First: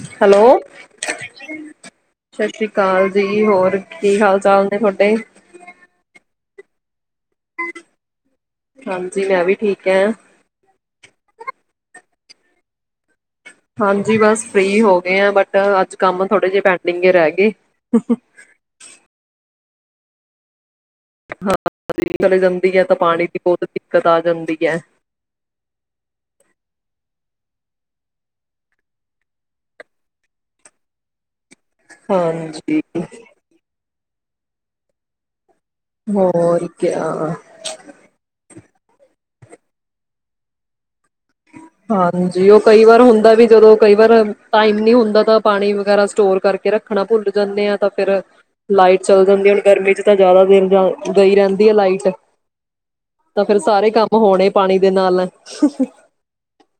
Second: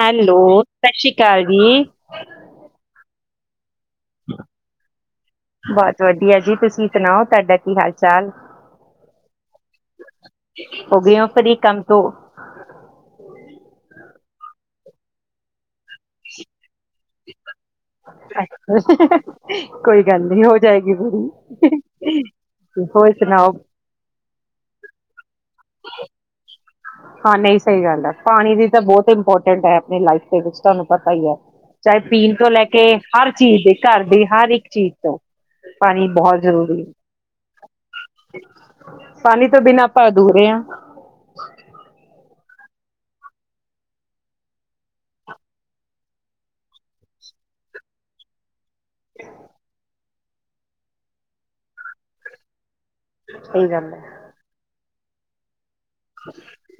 Hello, Sat Sri ਅਕਾਲ ਜੀ ਦੀ ਹੋਰ ਕੀ ਹਾਲ ਚਾਲ ਨੇ ਤੁਹਾਡੇ? ਬਹੁਤ ਵਧੀਆ ਜੀ ਤੁਸੀਂ ਸੁਣਾਓ ਤੁਹਾਡਾ ਕੀ ਹਾਲ ਚਾਲ, ਹਾਂਜੀ, ਮੈਂ ਵੀ ਠੀਕ ਐ। ਹੋ ਗਏ ਹੋ ਫਰੀ ਕੰਮ ਹੋ ਹਾਂਜੀ ਬਸ ਫ੍ਰਰੀ ਹੋ ਗਏ ਆ ਬਟ ਅੱਜ ਕੰਮ ਥੋੜੇ ਜਿਹੇ ਪੈਂਡਿੰਗ ਹੀ ਰਹਿ ਗਏ [inaudible] ਕੋਈ ਗੱਲ ਨੀ ਹੋਰ ਹਾਂ ਚਲੀ ਜਾਂਦੀ ਹੈ ਤਾਂ ਹੋਰ ਪਾਣੀ ਦੀ ਸੁਣਾਓ? ਬਹੁਤ ਦਿੱਕਤ ਆ ਜਾਂਦੀ ਹੈ [inaudible] ਹਾਂ ਨਹੀਂ ਸਹੀ ਗੱਲ ਹੈ ਪਾਣੀ ਦੀ ਤਾਂ ਬਹੁਤ ਇੰਪੋਰਟੈਂਟ ਹੈ ਆਪਣੀ ਲਾਈਫ ਦੇ ਵਿੱਚ ਤੁਹਾਨੂੰ ਪਤਾ ਹੀ ਹੈ ਚਾਹੇ ਪੀਣ ਤੋਂ ਲੈ ਹਾਂਜੀ, ਕੇ ਹਰ ਚੀਜ਼ ਦੇ ਘਰ ਦੀ ਹਰ ਇੱਕ ਚੀਜ਼ ਤੋਂ ਪਾਣੀ ਬਹੁਤ ਹੋਰ ਜ਼ਰੂਰੀ ਕਿਆ। ਪਾਣੀ ਤੋਂ ਬਿਨਾਂ ਆਪਾਂ ਅਧੂਰੇ ਹਾਂ ਜੀ ਉਹ ਕਈ ਵਾਰ ਹੁੰਦਾ ਵੀ ਜਦੋਂ ਕਈ ਵਾਰ ਟਾਈਮ ਨੀ ਹੁੰਦਾ ਤਾਂ ਪਾਣੀ ਵਗੈਰਾ ਸਟੋਰ ਕਰਕੇ ਰੱਖਣਾ ਭੁੱਲ ਜਾਂਦੇ ਆ ਤਾਂ ਫਿਰ ਲਾਈਟ ਚੱਲ ਜਾਂਦੀ ਹੈ ਹੁਣ ਗਰਮੀ ਚ ਤਾਂ ਜ਼ਿਆਦਾ ਦੇਰ ਜਾ ਗਈ ਰਹਿੰਦੀ ਹੈ ਲਾਈਟ ਤਾਂ ਫੇਿਰ ਸਹੀ ਸਾਰੇ ਗੱਲ ਹੈ। ਕੰਮ ਹੋਣੇ ਪਾਣੀ ਦੇ ਨਾਲ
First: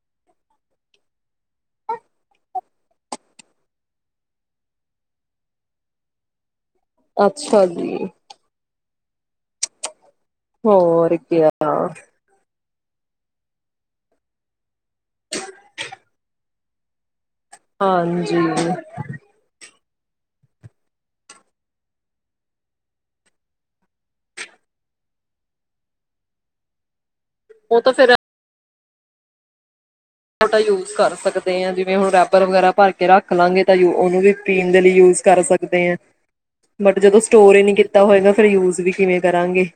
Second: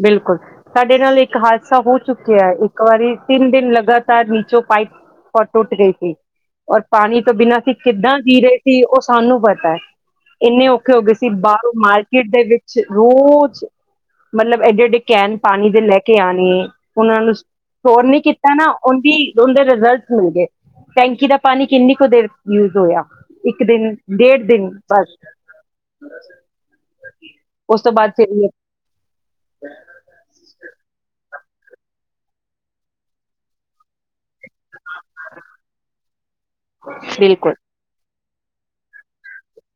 ਬਿਲਕੁਲ ਸਾਡੇ ਨਾਲ ਇੱਕ ਹਾਦਸਾ ਹੋ ਚੁੱਕਿਆ ਇੱਕ ਵਾਰੀ ਤਿੰਨ ਦਿਨ ਲਗਾਤਾਰ ਨੀਚੋਂ ਪਾਈਪ ਟੁੱਟ ਗਈ ਸੀ ਔਰ ਪਾਣੀ ਤੋਂ ਬਿਨਾਂ ਅਸੀਂ ਕਿੱਦਾਂ ਜੀ ਰਹੇ ਸੀ ਉਸ ਸਾਨੂੰ ਪਤਾ ਹੈ ਇੰਨੇ ਔਖੇ ਹੋ ਗਏ ਹੋਰ ਸੀ ਕਿਆ ਬਾਹਰੋਂ ਮਾਰਕੀਟ ਦੇ ਵਿੱਚ ਰੋਜ਼ ਮਤਲਬ ਐਡਡ ਕੈਨ ਪਾਣੀ ਦੇ ਲੈ ਕੇ ਆਉਣੇ ਉਣ ਜ਼ੋਰ ਨੀ ਹਾਂਜੀ ਕੀਤਾ ਨਾ ਉਹਦੀ ਉਹਦੇ ਰਿਜ਼ਲਟ ਮਿਲ ਗਏ ਟੈਂਕੀ ਦਾ ਪਾਣੀ ਕਿੰਨੀ ਕੁ ਦੇਰ ਯੂਜ ਹੋਇਆ ਇੱਕ ਦਿਨ ਡੇਢ ਦਿਨ ਬਸ ਉਹ ਉਸ ਤੋਂ ਤਾਂ ਬਾਅਦ ਫੇਰ ਫਿਰ ਤੇ ਤੁਹਾਟਾ ਯੂਜ ਕਰ ਸਕਦਾ ਆ ਜਿਵੇਂ ਹੁਣ ਰੱਬਰ ਵਗੈਰਾ ਭਰ ਕੇ ਰੱਖ ਲਵਾਂਗੇ ਤਾਂ ਜੋ ਉਹਨੂੰ ਵੀ ਪੀਣ ਦੇ ਲਈ ਯੂਜ ਕਰ ਸਕਦੇ ਹ ਬਟ ਜਦੋਂ ਬਿਲਕੁਲ ਸਟੋਰ ਹੀ ਨਹੀ ਕੀਤਾ ਹੋਏਗਾ ਫ ਯੂਜ ਵੀ ਕਿਵੇਂ ਕਰਾਂਗੇ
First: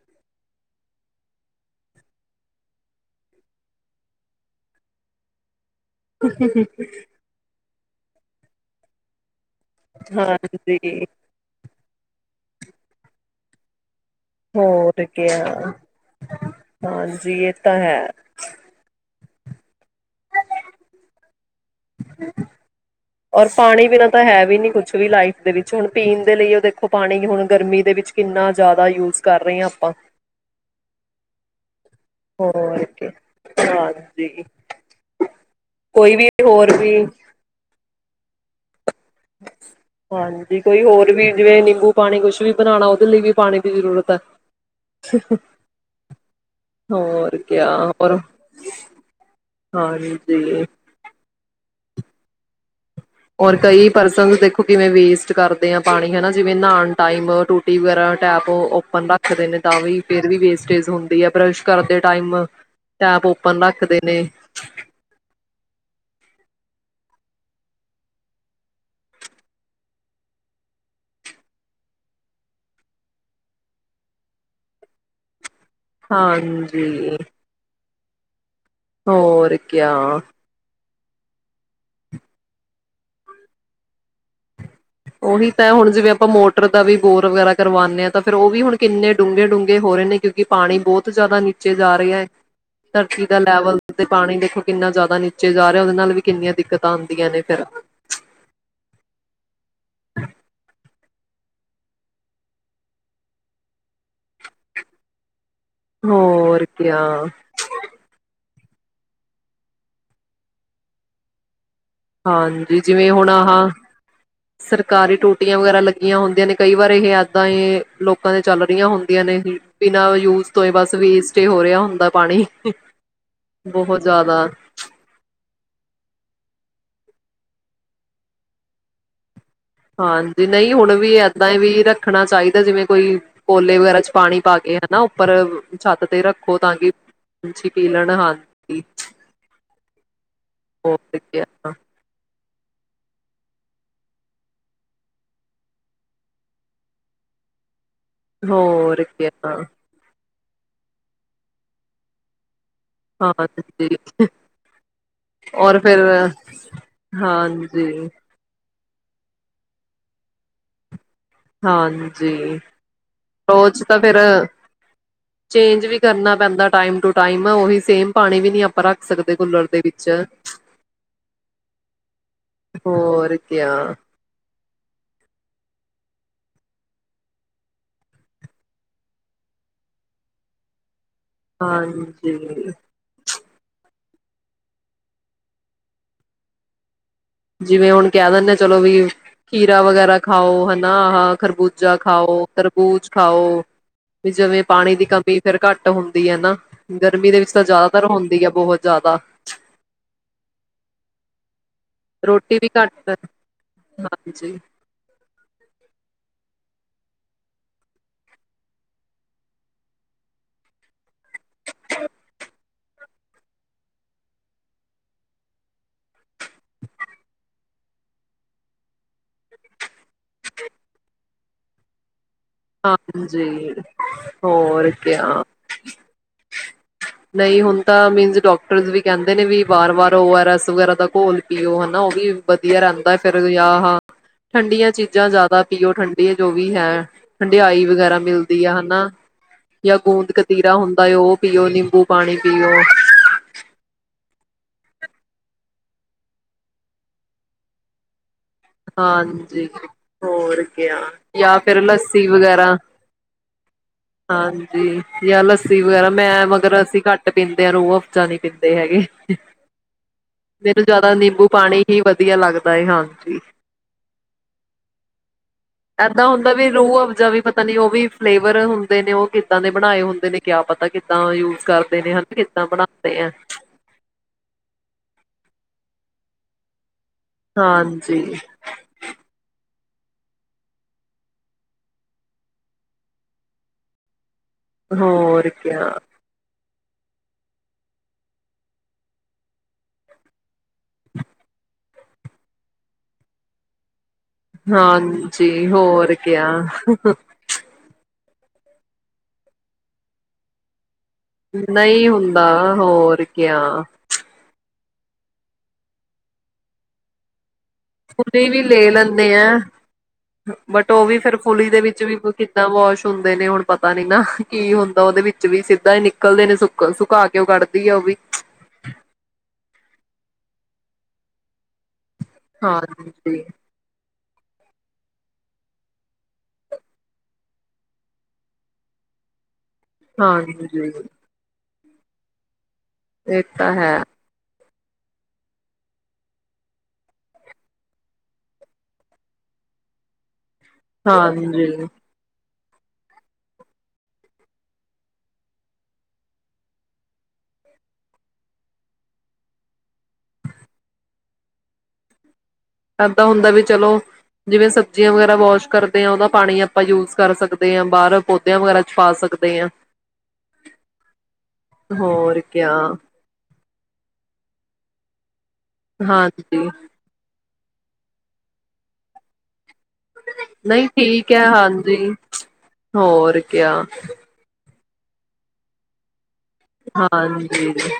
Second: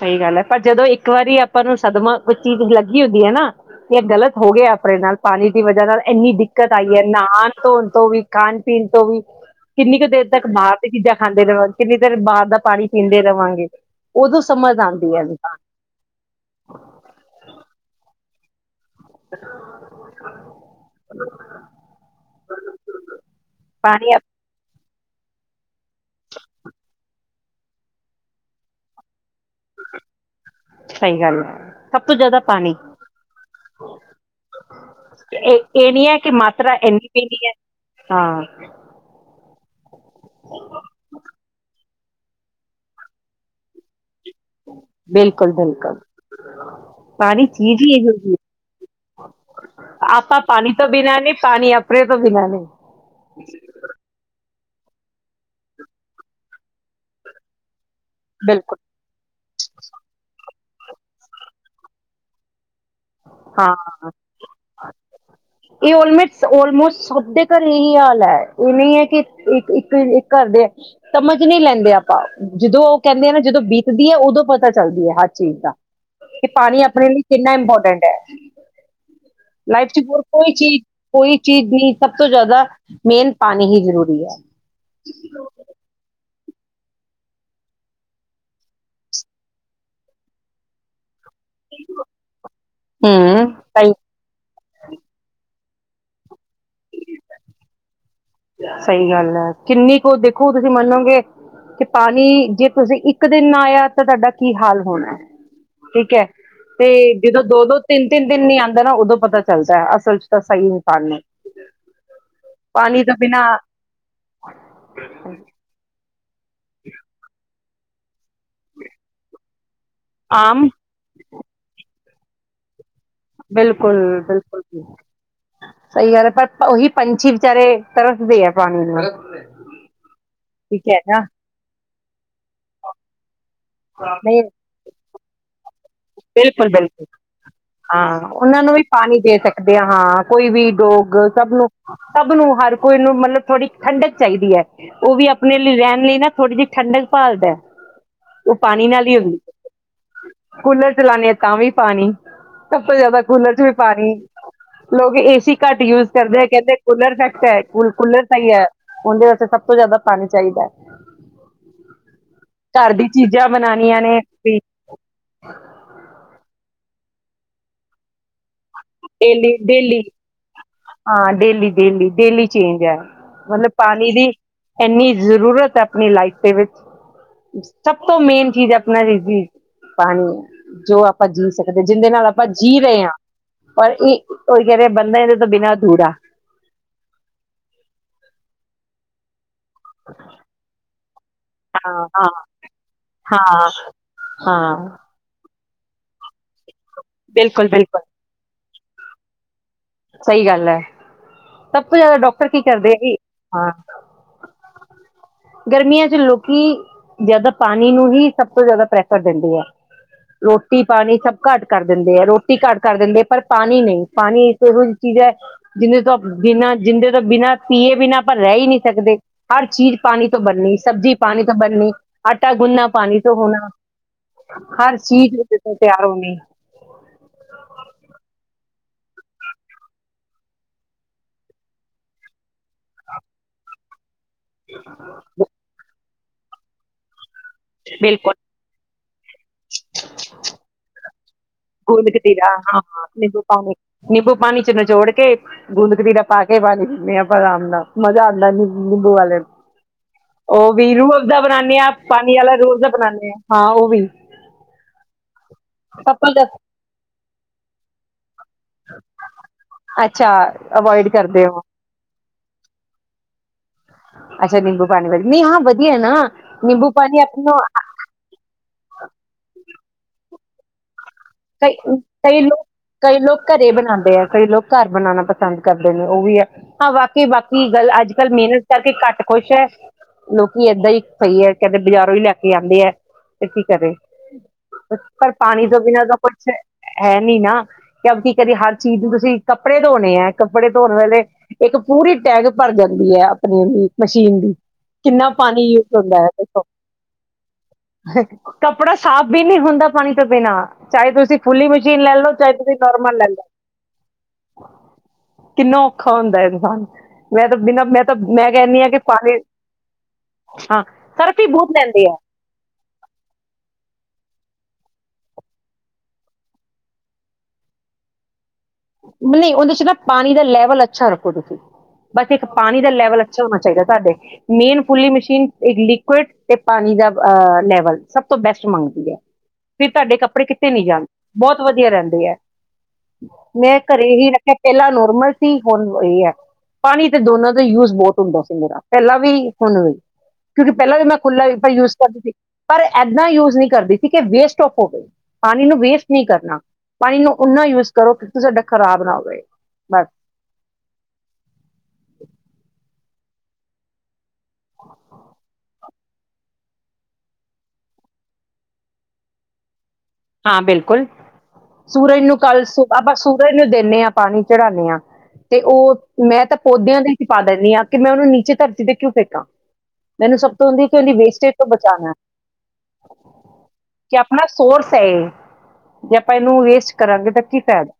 ਸਹੀ ਗੱਲ ਹੈ ਪਰ ਜਦੋਂ ਇੱਕ ਵਾਰੀ ਆਪਾਂ ਨੂੰ ਸਦਮਾ ਕੁਝ ਚੀਜ਼ ਲੱਗੀ ਹੁੰਦੀ ਹੈ ਨਾ ਇਹ ਗਲਤ ਹੋ ਗਿਆ ਆਪਣੇ ਨਾਲ ਪਾਣੀ ਦੀ ਵਜ੍ਹਾ ਨਾਲ ਇੰਨੀ ਦਿੱਕਤ ਆਈ ਹੈ ਨਾਹਾ ਧੋਣ ਤੋਂ ਵੀ ਖਾਣ ਪੀਣ ਤੋਂ ਵੀ ਕਿੰਨੀ ਕੁ ਦੇਰ ਤੱਕ ਬਾਹਰ ਦੀ ਹਾਂਜੀ ਚੀਜ਼ਾਂ ਖਾਂਦੇ ਰਾਂ ਕਿੰਨੀ ਦੇਰ ਬਾਾਹਰ ਦਾ ਪਾਣੀ ਪੀਂਦੇ ਰਵਾਂਗੇ। ਉਦੋਂ ਸਮਝ ਹੋਰ ਆਉਂਦੀ ਹੈ ਕ ਹਾਂਜੀ ਇਹ ਤਾਂ ਹੈ। [unintelligible] [unintelligible] ਔਰ ਪਾਣੀ ਬਿਨਾਂ ਤਾਂ ਹੈ ਵੀ ਨੀ ਕੁੱਝ ਕੁਛ ਵੀ ਲਾਈਫ ਦੇ ਵਿੱਚ ਹੁਣ ਪੀਣ ਦੇ ਲਈ ਉਹ ਦੇਖੋ ਪਾਣੀ ਵੀ ਹੁਣ ਗਰਮੀ ਦੇ ਵਿੱਚ ਕਿੰਨਾ ਜ਼ਿਆਦਾ ਯੂਜ਼ ਕਰ ਰਹੇ ਹਾਂ ਆਪਾਂ ਸਹੀ ਗੱਲ ਹੈ ਸਭ ਤੋਂ ਜ਼ਿਆਦਾ ਪਾਣੀ ਹੋਰ ਕੀ, ਹਾਂਜੀ ਇ ਇਹ ਨੀਂ ਕੋਈ ਐ ਵੀ ਕਿ ਮਾਤਰਾ ਹੋਰ ਵੀ ਇੰਨੀ ਪੀਣੀ ਹੈ ਹਾਂ। ਹਾਂਜੀ ਕੋਈ ਹੋਰ ਵੀ ਜਿਵੇਂ ਨਿੰਬੂ ਪਾਣੀ ਕੁਛ ਵੀ ਬਣਾਉਣਾ ਉਹਦੇ ਲਈ ਵੀ ਪਾਣੀ ਦੀ ਜ਼ਰੂਰਤ ਹੈ। ਬਿਲਕੁਲ ਬਿਲਕੁਲ, ਹੋਰ ਪਾਣੀ ਕਿਆ ਚੀਜ਼ ਈ ਇਹੋ ਹੋਰ ਜਿਹੀ ਐ, ਆਪਾਂ ਹਾਂਜੀ। ਪਾਣੀ ਤੋਂ ਬਿਨਾਂ ਨੀਂ, ਪਾਣੀ ਆਪਣੇ ਫਿਰ ਤੁਸੀਂ ਹੈਨੀਂ। ਹੋਰ ਕਈ ਪਰਸਨ ਦੇਖੋ ਕਿਵੇਂ ਵੇਸਟ ਕਰਦੇ ਆ ਪਾਣੀ ਹਨਾਂ, ਜਿਵੇਂ ਨਾਣ ਟਾਈਮ ਟੂਟੀ ਕਈ ਵਾਰੀ ਟੈਪ ਬਿਲਕੁਲ ਓਪਨ ਰੱਖ ਦੇ ਨੇ ਤਾਂ ਵੀ ਫਿਰ ਵੀ ਬੇਸ ਤੇਜ਼ ਹੁੰਦੀ ਆ ਬਰਸ਼ ਕਰਦੇ ਟਾਈਮ। ਟੈਪ ਓਪਨ ਰੱਖਦੇ ਹਾਂ ਨੇ। ਇਹ ਆਲਮੋਸਟ ਆਲਮੋਸਟ ਸਭ ਦੇ ਘਰ ਇਹੀ ਹਾਲ ਐ, ਇਹ ਨਹੀਂ ਹੈ ਕਿ ਇੱਕ ਇੱਕ ਇੱਕ ਘਰ ਦੇ ਸਮਝ ਨਹੀਂ ਲੈਂਦੇ ਆਪਾਂ ਜਦੋਂ ਉਹ ਕਹਿੰਦੇ ਆ ਨਾ ਜਦੋਂ ਬੀਤਦੀ ਐ, ਉਦੋਂ ਪਤਾ ਚੱਲਦੀ ਐ ਹਰ ਚੀਜ਼ ਦਾ। ਇੱਕ ਪਾਣੀ ਆਪਣੇ ਹਾਂਜੀ। ਲਈ ਕਿੰਨਾ ਇੰਪੋਰਟੈਂਟ ਹੋਰ [inaudible] ਲਾਈਫ ਚ ਕਿਆ ਹੋਰ ਕੋਈ ਚੀਜ਼ ਕੋਈ ਚੀਜ਼ ਨੀ ਸਭ ਤੋਂ ਜ਼ਿਆਦਾ ਮੇਨ ਪਾਣੀ ਹੀ ਜ਼ਰੂਰੀ ਐ। ਉਹੀ ਤਾਂ ਹੁਣ ਜਿਵੇਂ ਆਪਾਂ ਮੋ ਟਰ ਦਾ ਵੀ ਬੋਰ ਵਗੈਰਾ ਕਰਵਾਉਣੇ ਆਂ ਤਾਂ ਫਿਰ ਉਹ ਵੀ ਹੁਣ ਕਿੰਨੇ ਡੂੰਘੇ-ਡੂੰਘੇ ਹੋ ਰਹੇ ਨੇ ਕਿਉਂਕਿ ਪਾਣੀ ਬੋਤ ਭ ਤੋਂ ਜ਼ਿਆਦਾ ਨੀਚੇ ਚਜਾ ਰਿਹਾ ਧਰਤੀ ਦਾ ਹੂੰ ਲੈਵਲ ਸਹੀ ਤੇ ਪਾਣੀ ਦੇਖੋ ਕਿੰਨਾ ਜ਼ਿਆਦਾ ਨੀਚੇ ਨਿਚੇਂ ਜਾ ਰਿਹਾ ਉਹਦੇ ਨਾਲ ਵੀ ਕਿੰਨੀਆਂ ਦਿੱਕਤਾਂ ਆਉਂਦੀਆਂ ਨੇ ਫਿਰ ਸਹੀ ਗੱਲ ਐ। ਕਿੰਨੀ ਕੁ ਦੇਖੋ ਤੁਸੀਂ ਮੰਨੋਗੇ ਕਿ ਪਾਣੀ ਜੇ ਤੁਸੀਂ ਇੱਕ ਦਿਨ ਨਾ ਆਇਆ ਤਾਂ ਤੁਆਡਾ ਕੀ ਹਾਲ ਹੋਣਾ। ਠੀਕ ਐ, ਹੋਰ ਤੇ ਕਿਆ ਜਦੋਂ ਦੋ-ਦੋ, ਤਿੰਨ-ਤਿੰਨ ਦਿਨ ਨੀਂ ਆਂਦਾ ਨਾ ਉਦੋਂ ਪਤਾ ਚੱਲਦਾ ਐ, ਅਸਲ ਚ ਤਾਂ ਸਹੀ ਨੀਂ ਪਾ ਹਾਂਜੀ ਜਿਵੇਂ ਹੁਣ ਆਹਾ ਸਰਕਾਰੀ ਟੂਟੀਆਂ ਵਗੈਰਾ ਲੱਗੀਆਂ ਹੁੰਦੀ ਦਿਨ ਕਈ ਵਾਰ ਇਹ ਏਦਾਂ ਈ ਲੋਕ ਲੋਕਾਂ ਦੇ ਚੱਲ ਰਹੀਆਂ ਹੁੰਦੀਆਂ ਨੇ, ਹੀ ਬਿਨਾਂ ਯੂਜ ਤੋਂ ਆਮ ਹੀ ਬਸ ਵੇਸ ਤੇਂ ਹੋ ਰਿਹਾ ਹੁੰਦਾ ਪਾਣੀ, ਬਿਲਕੁਲ ਬਹੁਤ ਜ਼ਿਆਦਾ -ਬਿਲਕੁਲ ਸਹੀ ਗੱਲ ਹੈ। ਪਰ ਉਹੀ ਪੰਛੀ ਵਿਚਾਰੇ ਤਰਸਦੇ ਆ ਪਾਣੀ ਨੂੰ, ਹਾਂਜੀ, ਨਹੀਂ ਠੀਕ ਹੁਣ ਹੈ ਵੀ ਨਾ ਏਦਾਂ ਹੀ ਵੀ ਰੱਖਣਾ ਚਾਹੀਦਾ, ਜਿਵੇਂ ਕੋਈ ਕੋਲੇ ਵਗੈਰਾ। ਚ' ਪਾਣੀ ਪਾ ਕੇ ਹਨਾ ਉੱਪਰ, ਛੱਤ ਤੇ ਰੱਖੋ ਤਾਂ ਕਿ ਬਿਲਕੁਲ-ਬਿਲਕੁਲ ਪੰਛੀ ਪੀ ਲੈਣ ਹਾਂ ਉਹਨਾਂ ਨੂੰ ਵੀ ਹਾਂਜੀ ਪਾਣੀ ਦੇ ਸਕਦੇ ਹ ਹਾਂ ਕੋਈ ਵੀ ਡੋਗ ਹੋਰ ਸਭ ਨੂੰ, ਕਿਆ ਸਭ ਨੂੰ ਹਰ ਕੋਈ ਨੂੰ ਮਤਲਬ ਥੋੜ੍ਹੀ ਠੰਡਕ ਚਾਹੀਦੀ ਹੈ ਉਹ ਵੀ ਆਪਣੇ ਲਈ ਰਹਿਣ ਲਈ ਨਾ ਥੋੜ੍ਹੀ ਜਿਹੀ ਠੰਡਕ ਭਾਲਦਾ। ਉਹ ਪਾਣੀ ਹੋਰ ਨਾਲ ਹੀ ਹੁੰਦੀ ਕਿਆ [unintelligible] ਕੂਲਰ ਚਲਾਨੇ ਆ ਹਾਂ ਤਾਂ ਵੀ ਪਾਣੀ। ਸਭ ਤੋਂ ਜ਼ਿਆਦਾ ਕੂਲਰ ਚ ਵੀ ਹਾਂਜੀ ਪਾਣੀ ਲੋਕ ਏ ਸੀ ਔਰ ਘੱਟ ਫਿਰ ਯੂਜ ਕਰਦੇ ਹੈ ਕਹਿੰਦੇ ਕੂਲਰ ਫੈਕਟ ਹੈ ਹਾਂਜੀ ਕੂਲਰ ਸਹੀ ਹੈ। ਉਹਦੇ ਵਾਸਤੇ ਸਭ ਤੋਂ ਜ਼ਿਆਦਾ ਪਾਣੀ ਚਾਹੀਦਾ। ਹਾਂਜੀ ਘਰ ਦੀ ਚੀਜ਼ਾਂ ਉਹ ਚ ਤਾਂ ਬਣਾਉਣੀਆਂ ਫਿਰ ਨੇ ਵੀ ਚੇਂਜ ਵੀ ਕਰਨਾ ਪੈਂ ਦਾ ਟਾਈਮ ਟੂ ਟਾਈਮ ਆ ਉਹੀ ਸੇਮ ਪਾਣੀ ਵੀ ਨੀ ਆਪਾਂ ਰੱਖ ਸਕਦੇ ਕੂਲਰ ਦੇ ਡੇਲੀ-ਡੇਲੀ ਵਿੱਚ ਹਾਂ ਡੇਲੀ-ਡੇਲੀ, ਡੇਲੀ ਚੇਂਜ ਹੈ ਹੋਰ ਮਤਲਬ ਕਿਆ ਪਾਣੀ ਦੀ ਇੰਨੀ ਜ਼ਰੂਰਤ ਹੈ ਆਪਣੀ ਲਾਈਫ ਦੇ ਵਿੱਚ ਸਭ ਤੋਂ ਮੇਨ ਚੀਜ਼ ਆਪਣਾ ਰਿਜ਼ੀਜ਼ ਪਾਣੀ ਹੈ ਜੋ ਆਪ ਆਪਾਂ ਜੀਅ ਸਕਦੇ ਹਾਂ ਜਿਹਦੇ ਨਾਲ ਆਪਾਂ ਹਾਂਜੀ ਜੀਅ ਰਹੇ ਹਾਂ ਪਰ ਇਹ ਉਹੀ ਕਹਿ ਰਹੇ ਆ ਬੰਦਾ ਇਹਦੇ ਤੋਂ ਬਿਨਾਂ ਅਧੂਰਾ। ਜਿਵੇਂ ਹੁਣ ਕਹਿ ਦਿੰਦੇ ਚਲੋ ਵੀ ਖੀਰਾ ਵਗੈਰਾ ਖਾਓ ਹਨਾ ਆਹਾ ਖਰਬੂਜਾ ਹਾਂ ਹਾਂ ਖਾਓ, ਤਰਬੂਜ ਖਾਓ ਹਾਂ ਵੀ ਜਿਵੇਂ ਹਾਂ ਪਾਣੀ ਦੀ ਕਮੀ ਫੇਰ ਘੱਟ ਹੁੰਦੀ ਹੈ ਨਾ। ਗਰਮੀ ਦੇ ਵਿੱਚ ਤਾਂ ਬਿਲਕੁਲ ਬਿਲਕੁਲ ਜ਼ਿਆਦਾਤਰ ਹੁੰਦੀ ਹੈ ਬਹੁਤ ਜ਼ਿਆਦਾ। ਸਹੀ ਗੱਲ ਹੈ। ਸਭ ਤੋਂ ਜ਼ਿਆਦਾ ਡਾਕਟਰ ਰੋਟੀ ਕੀ ਵੀ ਕਰਦੇ ਆ ਘੱਟ ਜ ਹਾਂ ਹਾਂਜੀ ਗਰਮੀਆਂ ਚ ਲੋਕੀ ਜ਼ਿਆਦਾ ਪਾਣੀ ਨੂੰ ਹੀ ਸਭ ਤੋਂ ਜ਼ਿਆਦਾ ਪ੍ਰੈਫਰ ਦਿੰਦੇ ਹੈ ਰੋਟੀ ਪਾਣੀ ਸਭ ਘੱਟ ਕਰ ਦਿੰਦੇ ਹੈ ਰੋਟੀ ਘੱਟ ਕਰ ਦਿੰਦੇ ਹੈ ਪਰ ਪਾਣੀ ਨਹੀਂ ਪਾਣੀ ਇਹੋ ਜਿਹੀ ਚੀਜ਼ ਹੈ ਜਿੰਹਦੇ ਤੋਂ ਬਿਨਾਂ ਜਿੰਦੇ ਤੋਂ ਬਿਨਾਂ ਪੀਏ ਬਿਨਾਂ ਆਪਾਂ ਰਹਿ ਹੀ ਨੀ ਸਕਦੇ ਹਰ ਚੀਜ਼ ਪਾਣੀ ਤੋਂ ਬਣਨੀ ਸਬਜ਼ੀ ਪਾਣੀ ਤੋਂ ਬਣਨੀ ਆਟਾ ਗੁੰਨਨਾ ਪਾਣੀ ਤੋਂ ਹੋਣਾ ਹਾਂਜੀ। ਹੋਰ ਹਰ ਚੀਜ਼ ਕਿਆ, ਉਹਦੇ ਤੋਂ ਤਿਆਰ ਹੋਣੀ ਨਹੀਂ ਹੁਣ ਤਾਂ ਮੀਨਜ਼ ਡਾ ਟਰਸ ਵੀ ਕਹਿੰਦੇ ਨੇ, ਵੀ ਵਾਰ-ਵਾਰ ਓ ਐਰ ਐਸ, ਵਗੈਰਾ ਦਾ ਘੋਲ ਪੀਓ ਹਨਾ ਉਹ ਵੀ ਵਧੀਆ, ਰਹਿੰਦਾ ਫਿਰ ਆ, ਹਾਂ ਠੰਡੀਆਂ ਚੀਜ਼ਾਂ ਜ਼ਿਆਦਾ ਪੀਓ ਠੰਡ ਇਹ ਜੋ ਵੀ ਹੈ। ਠੰਡਿਆਈ ਵਗੈਰਾ ਬਿਲਕੁਲ ਮਿਲਦੀ ਆ ਹਨਾ, ਯਾਂ ਗੂੰਦ ਕਤੀਰਾ ਹੁੰਦਾ ਹੈ, ਉਹ ਪੀਓ, ਨਿੰਬੂ ਗੂੰਦ ਪਾਣੀ ਕਤੀਰਾ ਪੀਓ। ਹਾਂ ਨਿੰਬੂ ਪਾਣੀ ਨਿੰਬੂ ਪਾਣੀ ਚ ਨਚੋੜ ਕੇ ਗੂੰਦ ਕਦੀਰਾ ਪਾ ਕੇ, ਪਾ ਦਿੰਦੇ ਹਾਂ ਆਰਾਮ ਨਾਲ, ਮਜ਼ਾ ਆ ਨਿੰਬੂ ਵਾਲੇ ਨੂੰ। ਹਾਂਜੀ। ਹੋਰ ਉਹ ਵੀ ਕਿਆ। ਰੂਅਫਜਾ ਜਾਂ ਬਣਾਂਨੇ ਫਿਰ ਆਂ ਪਾ ਲੱਸੀ ਵਗੈਰਾ ਹਾਂਜੀ। ਯਾਂ ਲੱਸੀ ਵਗੈਰਾ ਪੱਪਲ ਦਾ ਮੈਂ ਮਗਰ, ਅੱਸੀਂ ਘੱਟ ਪੀਂਦੇ ਹਾਂ ਰੋਆਫ [inaudible] ਪੀਂਦੇ ਹੈਗੇ, ਅੱਛਾ ਮੈਨੂੰ ਅਵੋਇਡ ਜਿਆਦਾ ਕਰਦੇ ਨਿੰਬੂ ਹੋ ਪਾਣੀ ਹੀ ਵਧੀਆ ਲੱਗਦੈ। ਹਾਂਜੀ। ਅੱਛਾ, ਨਿੰਬੂ ਪਾਣੀ ਵਾਲੀ। ਨਹੀਂ ਹਾਂ ਵਧੀਆ ਹੈ ਨਾ ਐਦਾਂ ਹੁੰਦਾ ਵੀ ਨਿੰਬੂ ਪਾਣੀ ਰੁਅਫਜਾ ਵੀ ਆਪਣਾ ਪਤਾ ਨੀ, ਉਹ ਵੀ ਫਲੇਵਰ ਹੁੰਦੇ ਨੇ, ਉਹ ਕਿੱਦਾਂ ਦੇ ਬਣਾਏ ਹੁੰਦੇ ਨੇ। ਕਿਆ ਪਤਾ ਕਿ ਕਈ, ਕਈ ਲੋਕ, ਕਈ ਆ ਲੋਕ ਘਰੇ ਬਣਾਂਦੇ ਆ, ਕਈ ਲੋਕ ਘਰ ਬਣਾਣਾ ਪਸੰ ਪਸੰਦ ਕਰਦੇ ਨੇ ਉਹ ਵੀ ਹੈ [unintelligible] ਕਿ ਬਾਕੀ ਗੱਲ ਅੱਜ ਕੱਲ, ਹਾਂਜੀ। ਮਿਹਨਤ ਕਰਕੇ ਘੱਟ ਖੁਸ਼ ਹੈ। ਲੋਕੀ ਏਦਾਂ ਹੀ ਸਹੀ ਹੈ, ਕਹਿੰਦੇ ਬਾਜ਼ਾਰੋਂ ਹੀ ਲੈ ਕੇ ਆਉਂਦੇ ਹੈ, ਤੇ ਕੀ ਕਰੇ। ਪਰ, ਹੋਰ ਪਾਣੀ ਤੋਂ ਕਿਆ ਬਿਨਾਂ ਦਾ ਹੈ, ਨੀ, ਨਾ ਕਿ, ਕੀ ਕਰੀਏ ਹਰ ਚੀਜ਼ ਨੂੰ ਤੁਸੀਂ ਕੱਪੜੇ ਧੋਣੇ ਏ ਕੱਪੜੇ ਧੋਣ ਵੇਲੇ ਇੱਕ ਪੂਰੀ ਟੈਗ ਭਰ ਜਾਂਦੀ ਹੈ। ਆਪਣੀ ਹੀ ਹਾਂਜੀ। ਹੋਰ, ਹੁੰਦਾ ਹੈ ਕਿਆ। ਦੇਖੋ ਕੱਪੜਾ ਸਾਫ਼ ਵੀ ਨਹੀਂ ਹੁੰਦਾ, ਪਾਣੀ ਤੋਂ ਬਿਨਾਂ ਚਾਹੇ ਤੁਸੀਂ ਫੁੱਲੀ ਮਸ਼ੀਨ ਨਹੀਂ ਲੈ ਲੋ, ਹੁੰਦਾ ਚਾਹੇ ਤੁਸੀਂ ਨੋਰਮਲ ਹੋਰ ਲੈ ਕਿਆ ਲੋ। ਕਿੰਨਾ ਔਖਾ ਹੁੰਦਾ ਇਨਸਾਨ ਮੈਂ ਤਾਂ ਬਿਨਾਂ ਮੈਂ ਤਾਂ ਫੁਲੀ ਮੈਂ ਵੀ ਲੇ ਕਹਿੰਦੀ ਆ ਕਿ ਲੇਂਦੇ ਪਾਣੀ ਆ ਹਾਂ ਬਟ, ਉਹ ਵੀ ਫੇਰ ਸਰਫੀ ਫੁਲੀ ਬਹੁਤ ਦੇ ਵਿੱਚ ਲੈਂਦੇ ਆ ਵੀ ਕਿੱਦਾਂ ਵਾਸ਼ ਹੁੰਦੇ ਨੇ, ਹੁਣ ਪਤਾ ਨੀ ਨਾ ਕੀ ਹੁੰਦਾ ਉਹਦੇ ਵਿੱਚ ਵੀ ਸਿੱਧਾ ਹੀ ਨਿਕਲਦੇ ਨੇ, ਸੁਕ- ਸੁਕਾ ਕੇ ਉਹ ਕੱਢਦੀ ਆ। ਉਹ ਵੀ ਨਹੀਂ ਉਹਦੇ ਚ ਨਾ, ਪਾਣੀ ਦਾ ਲੈਵਲ ਅੱਛਾ ਰੱਖੋ, ਤੁਸੀਂ ਬਸ ਇੱਕ ਪਾਣੀ ਦਾ ਲੈਵਲ ਹਾਂਜੀ ਅੱਛਾ ਹੋਣਾ ਚਾਹੀਦਾ, ਤੁਹਾਡੇ। ਮੇਨ ਫੁੱਲੀ ਮਸ਼ੀਨ ਇੱਕ ਲਿਕਵਿਡ ਤੇ, ਪਾਣੀ ਦਾ ਅਹ ਲੈਵਲ ਸਭ ਤੋਂ ਬੈਸਟ ਮੰਗਦੀ ਹੈ। ਫਿਰ ਤੁਹਾਡੇ ਕੱਪੜੇ ਕਿੱਤੇ ਨੀ ਹਾਂਜੀ ਜਾਂਦੇ ਬਹੁਤ ਵਧੀਆ ਰਹਿੰਦੀ ਹੈ। ਇੱਕ ਮੈਂ, ਘਰੇ ਹੀ ਰ ਪਹਿਲਾਂ ਨੋਰਮਲ ਸੀ, ਹੁਣ ਇਹ ਹੈ ਪਾਣੀ ਤੇ ਦੋਨਾਂ ਦਾ ਯੂਜ ਬਹੁਤ ਹੁੰਦਾ ਸੀ ਮੇਰਾ ਪਹਿਲਾਂ ਵੀ ਹੁਣ ਵੀ। ਕਿਉਂਕਿ ਪਹਿਲਾਂ ਵੀ ਮੈਂ ਖੁੱਲਲਾ ਹਾਂਜੀ ਯੂਜ ਕਰਦੀ ਸੀ ਪਰ ਇੱਦਾਂ ਯੂਜ ਨਹੀਂ ਕਰਦੀ ਸੀ ਕਿ ਵੇਸਟ ਔਫ ਹੋਵੇ ਪਾਣੀ ਨੂੰ ਵੇਸਟ ਨਹੀਂ ਕਰਨਾ ਪਾਣੀ ਨੂੰ ਓਨਾ ਯੂਜ ਕਰੋ ਸਾਡਾ ਖਰਾਬ ਨਾ ਹੋਵੇ ਬਸ ਇੱਦਾਂ ਹੁੰਦਾ ਵੀ ਚਲੋ ਜਿਵੇਂ ਸਬਜ਼ੀਆਂ ਵਗੈਰਾ ਵਾਸ਼ ਕਰਦੇ ਹਾਂ ਉਹਦਾ ਪਾਣੀ ਆਪਾਂ ਯੂਜ ਕਰ ਸਕਦੇ ਹਾਂ ਬਾਹਰ ਪੌਦਿਆਂ ਵਗੈਰਾ ਛ ਪਾ ਸਕਦੇ ਹਾਂ ਹਾਂ ਬਿਲਕੁਲ ਸੂਰਜ ਨੂੰ ਹੋਰ ਕੱਲ ਕਿਆ ਸੁਬਾ ਆਪਾਂ ਸੂਰਜ ਨੂੰ ਦਿਨੇ ਆ ਪਾਣੀ ਚੜਾਂਨੇ ਹਾਂ। ਤੇ ਉਹ, ਮੈਂ ਤਾਂ ਹਾਂਜੀ ਪੌਦਿਆਂ ਦੇ ਵਿੱਚ ਪਾ ਦੇਨੀ ਹਾਂ। ਤੇ ਮੈਂ ਉਹਨੂੰ ਨੀਚੇ ਧਰਤੀ ਤੇ ਕਿਉਂ ਫੇਕਾਂ। ਮੈਨੂੰ ਸਭ ਤੋਂ ਹੁੰਦੀ ਨਹੀਂ ਕਿ ਉਹਦੀ ਠੀਕ ਹੈ ਵੇਸਟੇਜ ਤੋਂ ਬਚਾਉਣੇ, ਹਾਂਜੀ ਹੋਰ ਕਿਆ ਕਿ ਆਪਣਾ ਸੋਰਸ ਹੇ [unintelligible] ਯਪ। ਆਪਾਂ ਇਹਨੂੰ ਵੇਸਟ ਕਰਾਂਗੇ ਤਾਂ ਕੀ ਹਾਂਜੀ ਫਾਇਦਾ,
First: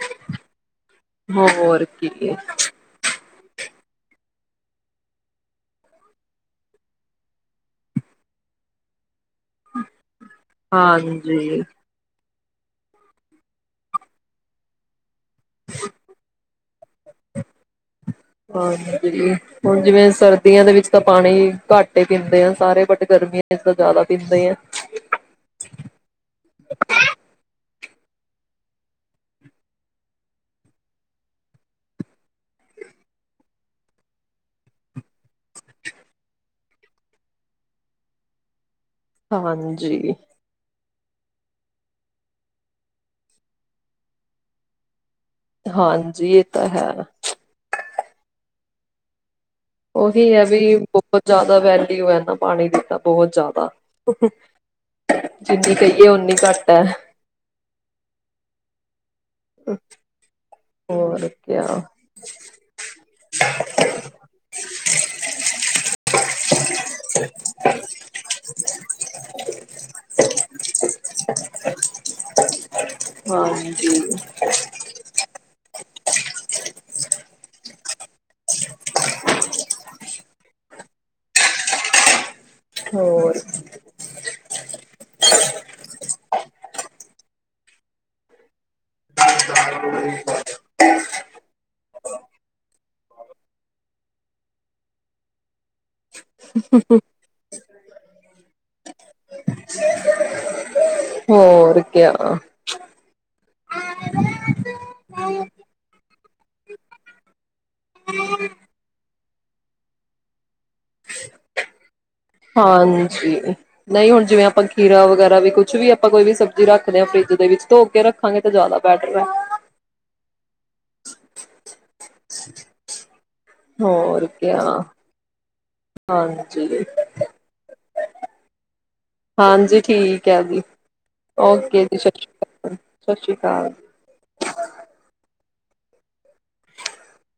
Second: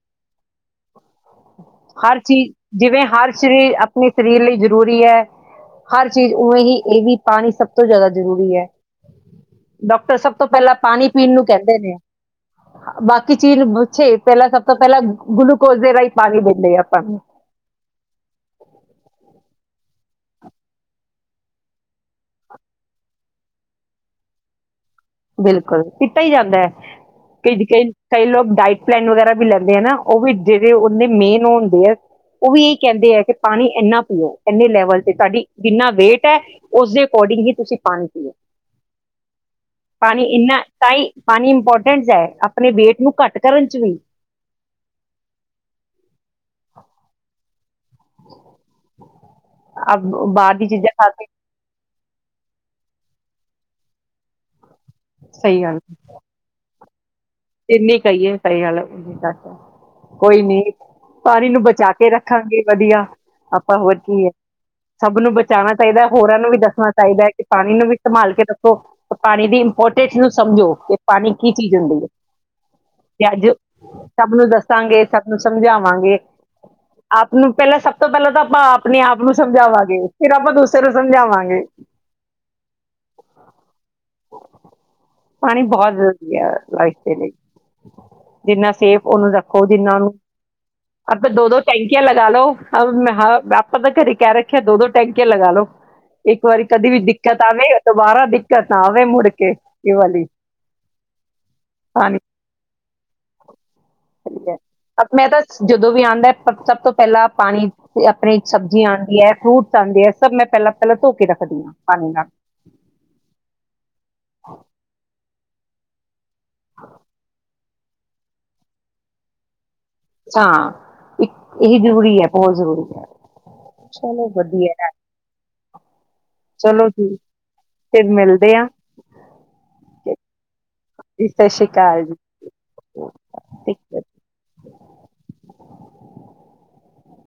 ਹੋਰ ਹਰ ਕੀ ਚੀਜ਼ ਜਿਵੇਂ ਹਰ ਸਰੀਰ ਆਪਣੇ ਸਰੀਰ ਲਈ ਜ਼ਰੂਰੀ ਹੈ, ਹਰ ਚੀਜ਼ ਉਵੇਂ ਹੀ ਇਹ ਵੀ ਪਾਣੀ ਸਭ ਤੋਂ ਜ਼ਿਆਦਾ ਜ਼ਰੂਰੀ ਹੈ। ਡਾਕਟਰ ਸਭ ਤੋਂ ਪਹਿਲਾਂ ਪਾਣੀ ਪੀਣ ਨੂੰ ਹਾਂਜੀ ਬਾਕੀ ਚੀਜ਼ ਪੁੱਛੇ ਪਹਿਲਾਂ ਸਭ ਤੋਂ ਪਹਿਲਾਂ ਰੁੱਖ ਗੁਲੂਕੋਜ ਦੇ ਰਾਹੀਂ ਪਾਣੀ ਦੇ। ਲ [unintelligible] ਹਾਂ [inaudible] ਹੁਣ ਜਿਵੇਂ ਸਰਦੀਆਂ ਦੇ ਵਿੱਚ ਤਾਂ ਪਾਣੀ ਘੱਟ ਹੀ ਪੀਂਦੇ ਆ ਸਾਰੇ, ਬਟ ਗਰਮੀਆਂ ਵਿੱਚ ਤਾਂ ਜ਼ਿਆਦਾ ਪੀਂਦੇ ਆ। ਬਿਲਕੁਲ ਪੀਤਾ ਹੀ ਜਾਂਦਾ ਹੈ ਕਈ ਕਈ ਕਈ ਲੋਕ ਡਾਇਟ ਪਲੈਨ ਵਗੈਰਾ ਵੀ ਲੈਂਦੇ ਆ ਨਾ। ਉਹ ਵੀ ਜਿਹੜੇ ਉਹਨੇ ਮੇਨ ਉਹ ਹੁੰਦੇ ਹੈ ਉਹ ਵੀ ਇਹੀ ਕਹਿੰਦੇ ਹੈ, ਕਿ ਪਾਣੀ ਇੰਨਾ ਪੀਓ ਇੰਨੇ ਲੈਵਲ ਸਾਡੀ ਏਨਾ ਵੇਟ ਹੈ। ਉਸੇ ਅਕੋਡਿੰਗ ਹੀ ਤੁਸੀਂ ਪਾਣੀ ਪੀਓ। [unintelligible] ਪਾਣੀ ਇੰਨਾ ਤਾਂ ਹੀ ਪਾਣੀ ਇੰਪੋਰਟੈਂਟ ਹੈ, ਆਪਣੇ ਵੇਟ ਨੂੰ ਘੱਟ ਕਰਨ ਚ ਵ। ਹਾਂਜੀ ਇਹ ਤਾਂ ਹੈ। ਅਬ ਉਹੀ ਹੈ ਬਾਹਰ ਦੀ ਵੀ ਚੀਜ਼ਾਂ ਖਾ ਬਹੁਤ ਕੇ ਜ਼ਿਆਦਾ ਵੈਲ ਟੂਯੂਬਵੈਲ ਦਾ ਪਾਣੀ ਪੀਤਾ ਬਹੁਤ ਜ਼ਿਆਦਾ। ਜਿੰਨੀ ਕਹੀਏ ਓਨੀ ਘੱਟ ਹੈ। ਇਨੀ ਕਹੀਏ ਸਹੀ ਗੱਲ ਹੈ। ਕੋਈ ਨੀ ਹੋਰ ਪਾਣੀ ਨੂੰ ਕਿਆ ਬਚਾ ਕੇ ਰੱਖਾਂਗੇ ਵਧੀਆ, ਆਪਾਂ ਹੋਰ ਕੀ ਏ ਸਭ ਨੂੰ ਬਚਾਉਣਾ ਚਾਹੀਦੈ ਹੋਰਾਂ ਨੂੰ ਵੀ ਦੱਸ। ਚਾਹੀਦਾ ਹੈ ਕਿ ਪਾਣੀ ਨੂੰ ਵੀ ਸੰਭਾਲ ਕੇ ਰੱਖੋ, ਪਾਣੀ ਦੀ ਇੰਪੋਰਟੈਂਸ ਨੂੰ ਸਮਝੋ, ਕੇ ਪਾਣੀ ਕੀ ਚੀਜ ਹੂੰਦੀ ਏ। ਤੇ ਅੱਜ ਹਾਂਜੀ ਸਭ ਨੂੰ ਦੱਸਾਂਗੇ ਸਭ ਨੂੰ ਸਮਜਾ ਸਮਝਾਵਾਂਗੇ ਆਪ ਨੂੰ ਪਹਿਲਾਂ ਸਭ ਤੋਂ ਪਹਿਲਾਂ ਤਾਂ ਆਪਾਂ ਆਪਣੇ ਆਪ ਨੂੰ ਸਮਝਾਵਾਂਗੇ ਫਿਰ ਆਪਾਂ ਦੂਸਰੇ ਨੂੰ ਸਮਝਾਵਾਂਗੇ ਹੋਰ ਪਾਣੀ ਬਹੁਤ ਜ਼ਰੂਰੀ ਆ ਲਾਈ ਜਿੰਨਾ ਸੇਫ ਉਹਨੂੰ ਰੱਖੋ ਜਿੰਨਾ ਉਹਨੂੰ ਆਪ ਦੋ ਦੋ ਟੈਂਕੀਆਂ ਲਗਾ ਲੋ ਮੈਂ ਆਪਾਂ ਦੇ ਘਰੇ ਕਹਿ ਰੱਖਿਆ ਦੋ ਦੋ ਟੈਂਕੀਆਂ ਲਗਾ ਲੋ ਇੱਕ ਵਾਰੀ ਕਦੇ ਵੀ ਦਿੱਕਤ ਆਵੇ ਦੁਬਾਰਾ ਦਿੱਕਤ ਨਾਵੇ ਮੁੜ ਕੇ ਇਹ ਵਾਲੀ ਹੋਰ ਕਿਆ ਪਾਣੀ ਮੈਂ ਤਾਂ ਜਦੋਂ ਵੀ ਆਉਂਦਾ ਸਭ ਤੋਂ ਪਹਿਲਾਂ ਪਾਣੀ ਆਪਣੇ ਸਬਜ਼ੀਆਂ ਆਉਂਦੀ ਹੈ ਫਰੂਟਸ ਆਉਂਦੇ ਹੈ ਸਭ ਮੈਂ ਪਹਿਲਾਂ ਪਹਿਲਾਂ ਧੋ ਕੇ ਰੱਖਦੀ ਹਾਂ ਪਾਣੀ ਨਾਲ ਹਾਂਜੀ ਨਹੀਂ ਹੁਣ ਜਿਵੇਂ ਆਪਾਂ ਖੀਰਾ ਵਗੈਰਾ ਵੀ ਕੁਝ ਕੁਛ ਵੀ ਆਪਾਂ ਕੋਈ ਵੀ ਸਬਜ਼ੀ ਰੱਖਦੇ ਹਾਂ ਫਰਿੱਜ ਦੇ ਵਿੱਚ ਧੋ ਕੇ ਰੱਖਾਂਗੇ ਤਾਂ ਜ਼ਿਆਦਾ ਬੈਟਰ ਹੈ ਹਾਂ ਇੱਕ ਇਹੀ ਜ਼ਰੂਰੀ ਹੈ ਬਹੁਤ ਜ਼ਰੂਰੀ ਹੈ ਹੋਰ ਚਲੋ ਕਿਆ ਵਧੀਆ ਹਾਂਜੀ। ਚਲੋ ਠੀਕ ਫਿਰ ਮਿਲਦੇ ਆ ਹਾਂਜੀ ਠੀਕ ਹੈ ਜੀ, ਓਕੇ ਜੀ ਸਤਿ ਸ੍ਰੀ ਅਕਾਲ ਸਤਿ ਸ੍ਰੀ ਅਕਾਲ।